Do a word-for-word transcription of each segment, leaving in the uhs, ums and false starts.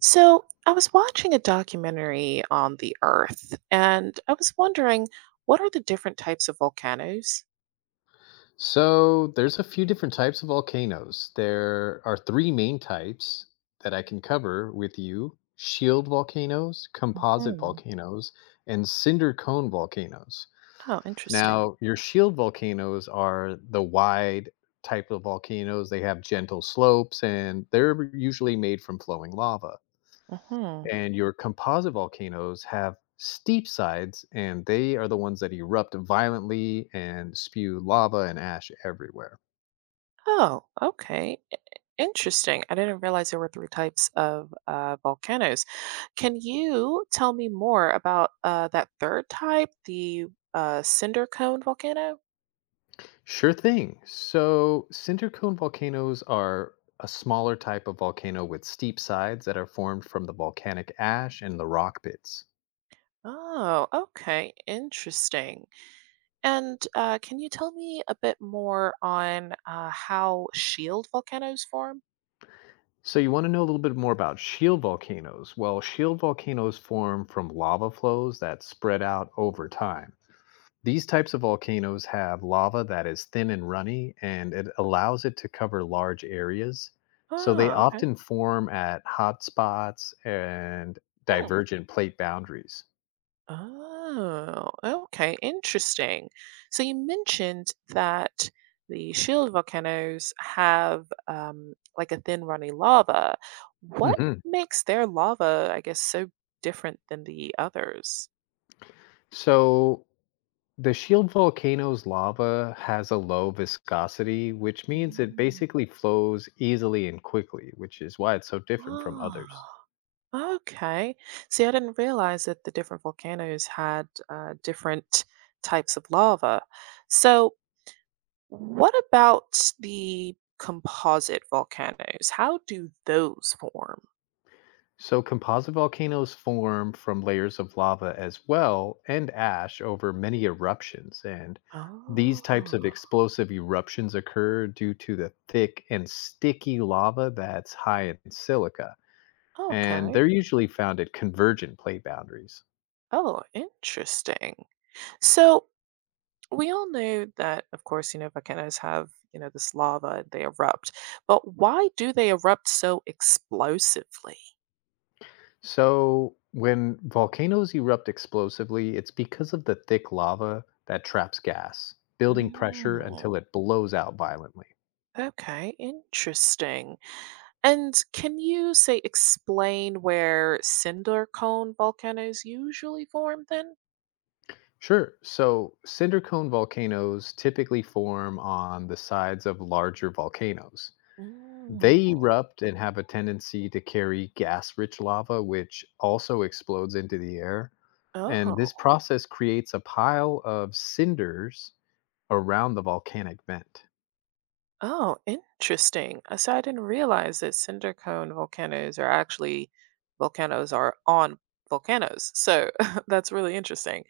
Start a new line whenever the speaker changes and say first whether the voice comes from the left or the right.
right: So, I was watching a documentary on the Earth, and I was wondering what are the different types of volcanoes?
left: So there's a few different types of volcanoes. There are three main types that I can cover with you: shield volcanoes, composite
right: Hmm.
left: volcanoes, and cinder cone volcanoes.
right: Oh, interesting.
left: Now, your shield volcanoes are the wide type of volcanoes. They have gentle slopes and they're usually made from flowing lava.
right: Hmm.
left: And your composite volcanoes have steep sides and they are the ones that erupt violently and spew lava and ash everywhere.
right: Oh, okay. I- Interesting. I didn't realize there were three types of uh, volcanoes. Can you tell me more about uh, that third type, the uh, cinder cone volcano?
left: Sure thing. So, cinder cone volcanoes are a smaller type of volcano with steep sides that are formed from the volcanic ash and the rock bits.
right: Oh, okay. Interesting. And uh, can you tell me a bit more on uh, how shield volcanoes form?
left: So, you want to know a little bit more about shield volcanoes? Well, shield volcanoes form from lava flows that spread out over time. These types of volcanoes have lava that is thin and runny, and it allows it to cover large areas. So, they
right: Ah, okay.
left: often form at hot spots and
right: Hmm.
left: divergent plate boundaries.
right: Oh, okay. Interesting. So you mentioned that the shield volcanoes have um, like a thin, runny lava. What
left: Mhm.
right: makes their lava, I guess, so different than the others?
left: So the shield volcano's lava has a low viscosity, which means it
right: Mm.
left: basically flows easily and quickly, which is why it's so different from others.
right: Ah. Okay. See, I didn't realize that the different volcanoes had uh, different types of lava. So, what about the composite volcanoes? How do those form?
left: So composite volcanoes form from layers of lava as well and ash over many eruptions, and these types of
right: Oh,
left: explosive eruptions occur due to the thick and sticky lava that's high in silica, and
right: okay.
left: they're usually found at convergent plate boundaries.
right: Oh, interesting. So, we all know that, of course, you know, volcanoes have, you know, this lava, they erupt. But why do they erupt so explosively?
left: So, when volcanoes erupt explosively, it's because of the thick lava that traps gas, building
right: Mm,
left: pressure until it blows out violently.
right: okay, interesting. And can you say explain where cinder cone volcanoes usually form then?
left: Sure, so cinder cone volcanoes typically form on the sides of larger volcanoes.
right: Mm.
left: They erupt and have a tendency to carry gas rich lava, which also explodes into the air. And this
right: Oh,
left: process creates a pile of cinders around the volcanic vent.
right: oh, interesting. Uh, So I didn't realize that cinder cone volcanoes are actually volcanoes are on volcanoes. So that's really interesting.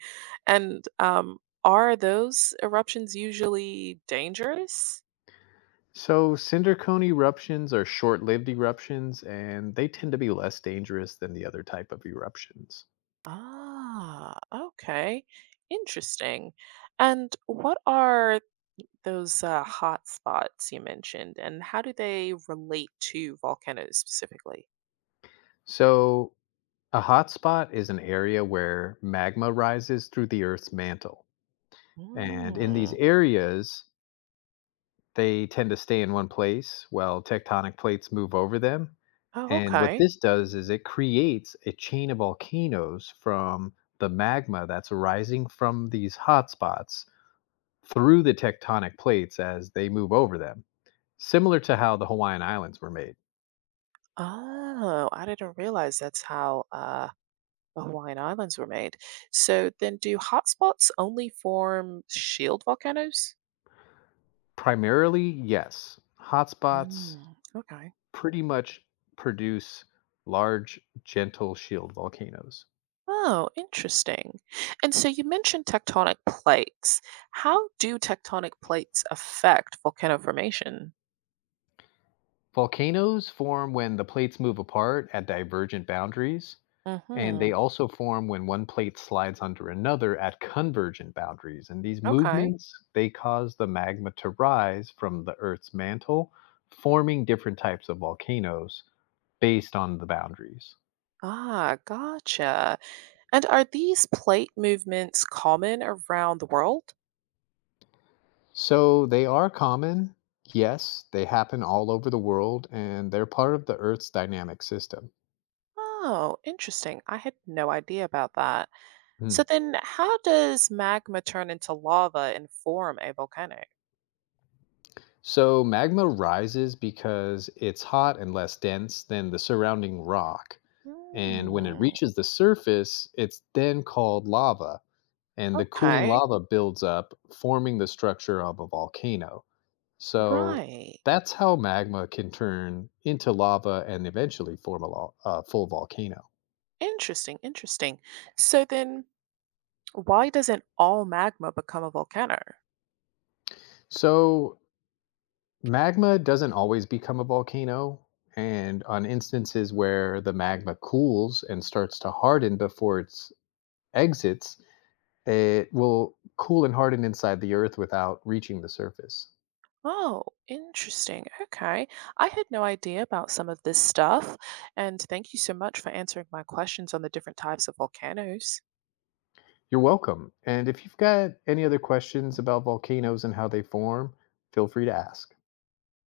right: And um, are those eruptions usually dangerous?
left: So, cinder cone eruptions are short lived eruptions and they tend to be less dangerous than the other type of eruptions.
right: Ah, okay. Interesting. And what are those uh, hot spots you mentioned, and how do they relate to volcanoes specifically?
left: So, a hotspot is an area where magma rises through the Earth's mantle. And in these
right: Mm.
left: areas, they tend to stay in one place while tectonic plates move over them.
right: Oh,
left: And what
right: okay.
left: this does is it creates a chain of volcanoes from the magma that's rising from these hotspots through the tectonic plates as they move over them. Similar to how the Hawaiian Islands were made.
right: Oh, I didn't realize that's how uh, the Hawaiian Islands were made. So then, do hotspots only form shield volcanoes?
left: Primarily, yes. Hotspots
right: Mm, okay.
left: pretty much produce large, gentle shield volcanoes.
right: Oh, interesting. And so you mentioned tectonic plates. How do tectonic plates affect volcano formation?
left: Volcanoes form when the plates move apart at divergent boundaries, and
right: Mm-hmm.
left: they also form when one plate slides under another at convergent boundaries. And these
right: Okay.
left: movements, they cause the magma to rise from the Earth's mantle, forming different types of volcanoes based on the boundaries.
right: Ah, gotcha. And are these plate movements common around the world?
left: So they are common. Yes, they happen all over the world and they're part of the Earth's dynamic system.
right: Oh, interesting. I had no idea about that.
left: Hmm.
right: So then, how does magma turn into lava and form a volcano?
left: So magma rises because it's hot and less dense than the surrounding rock. And when it
right: Hmm.
left: reaches the surface, it's then called lava. And the cooling
right: Okay.
left: lava builds up, forming the structure of a volcano. So
right: Right.
left: that's how magma can turn into lava and eventually form a, lo- a full volcano.
right: Interesting. Interesting. So then, why doesn't all magma become a volcano?
left: So, magma doesn't always become a volcano, and on instances where the magma cools and starts to harden before it exits, it will cool and harden inside the earth without reaching the surface.
right: Oh, interesting. Okay. I had no idea about some of this stuff. And thank you so much for answering my questions on the different types of volcanoes.
left: You're welcome. And if you've got any other questions about volcanoes and how they form, feel free to ask.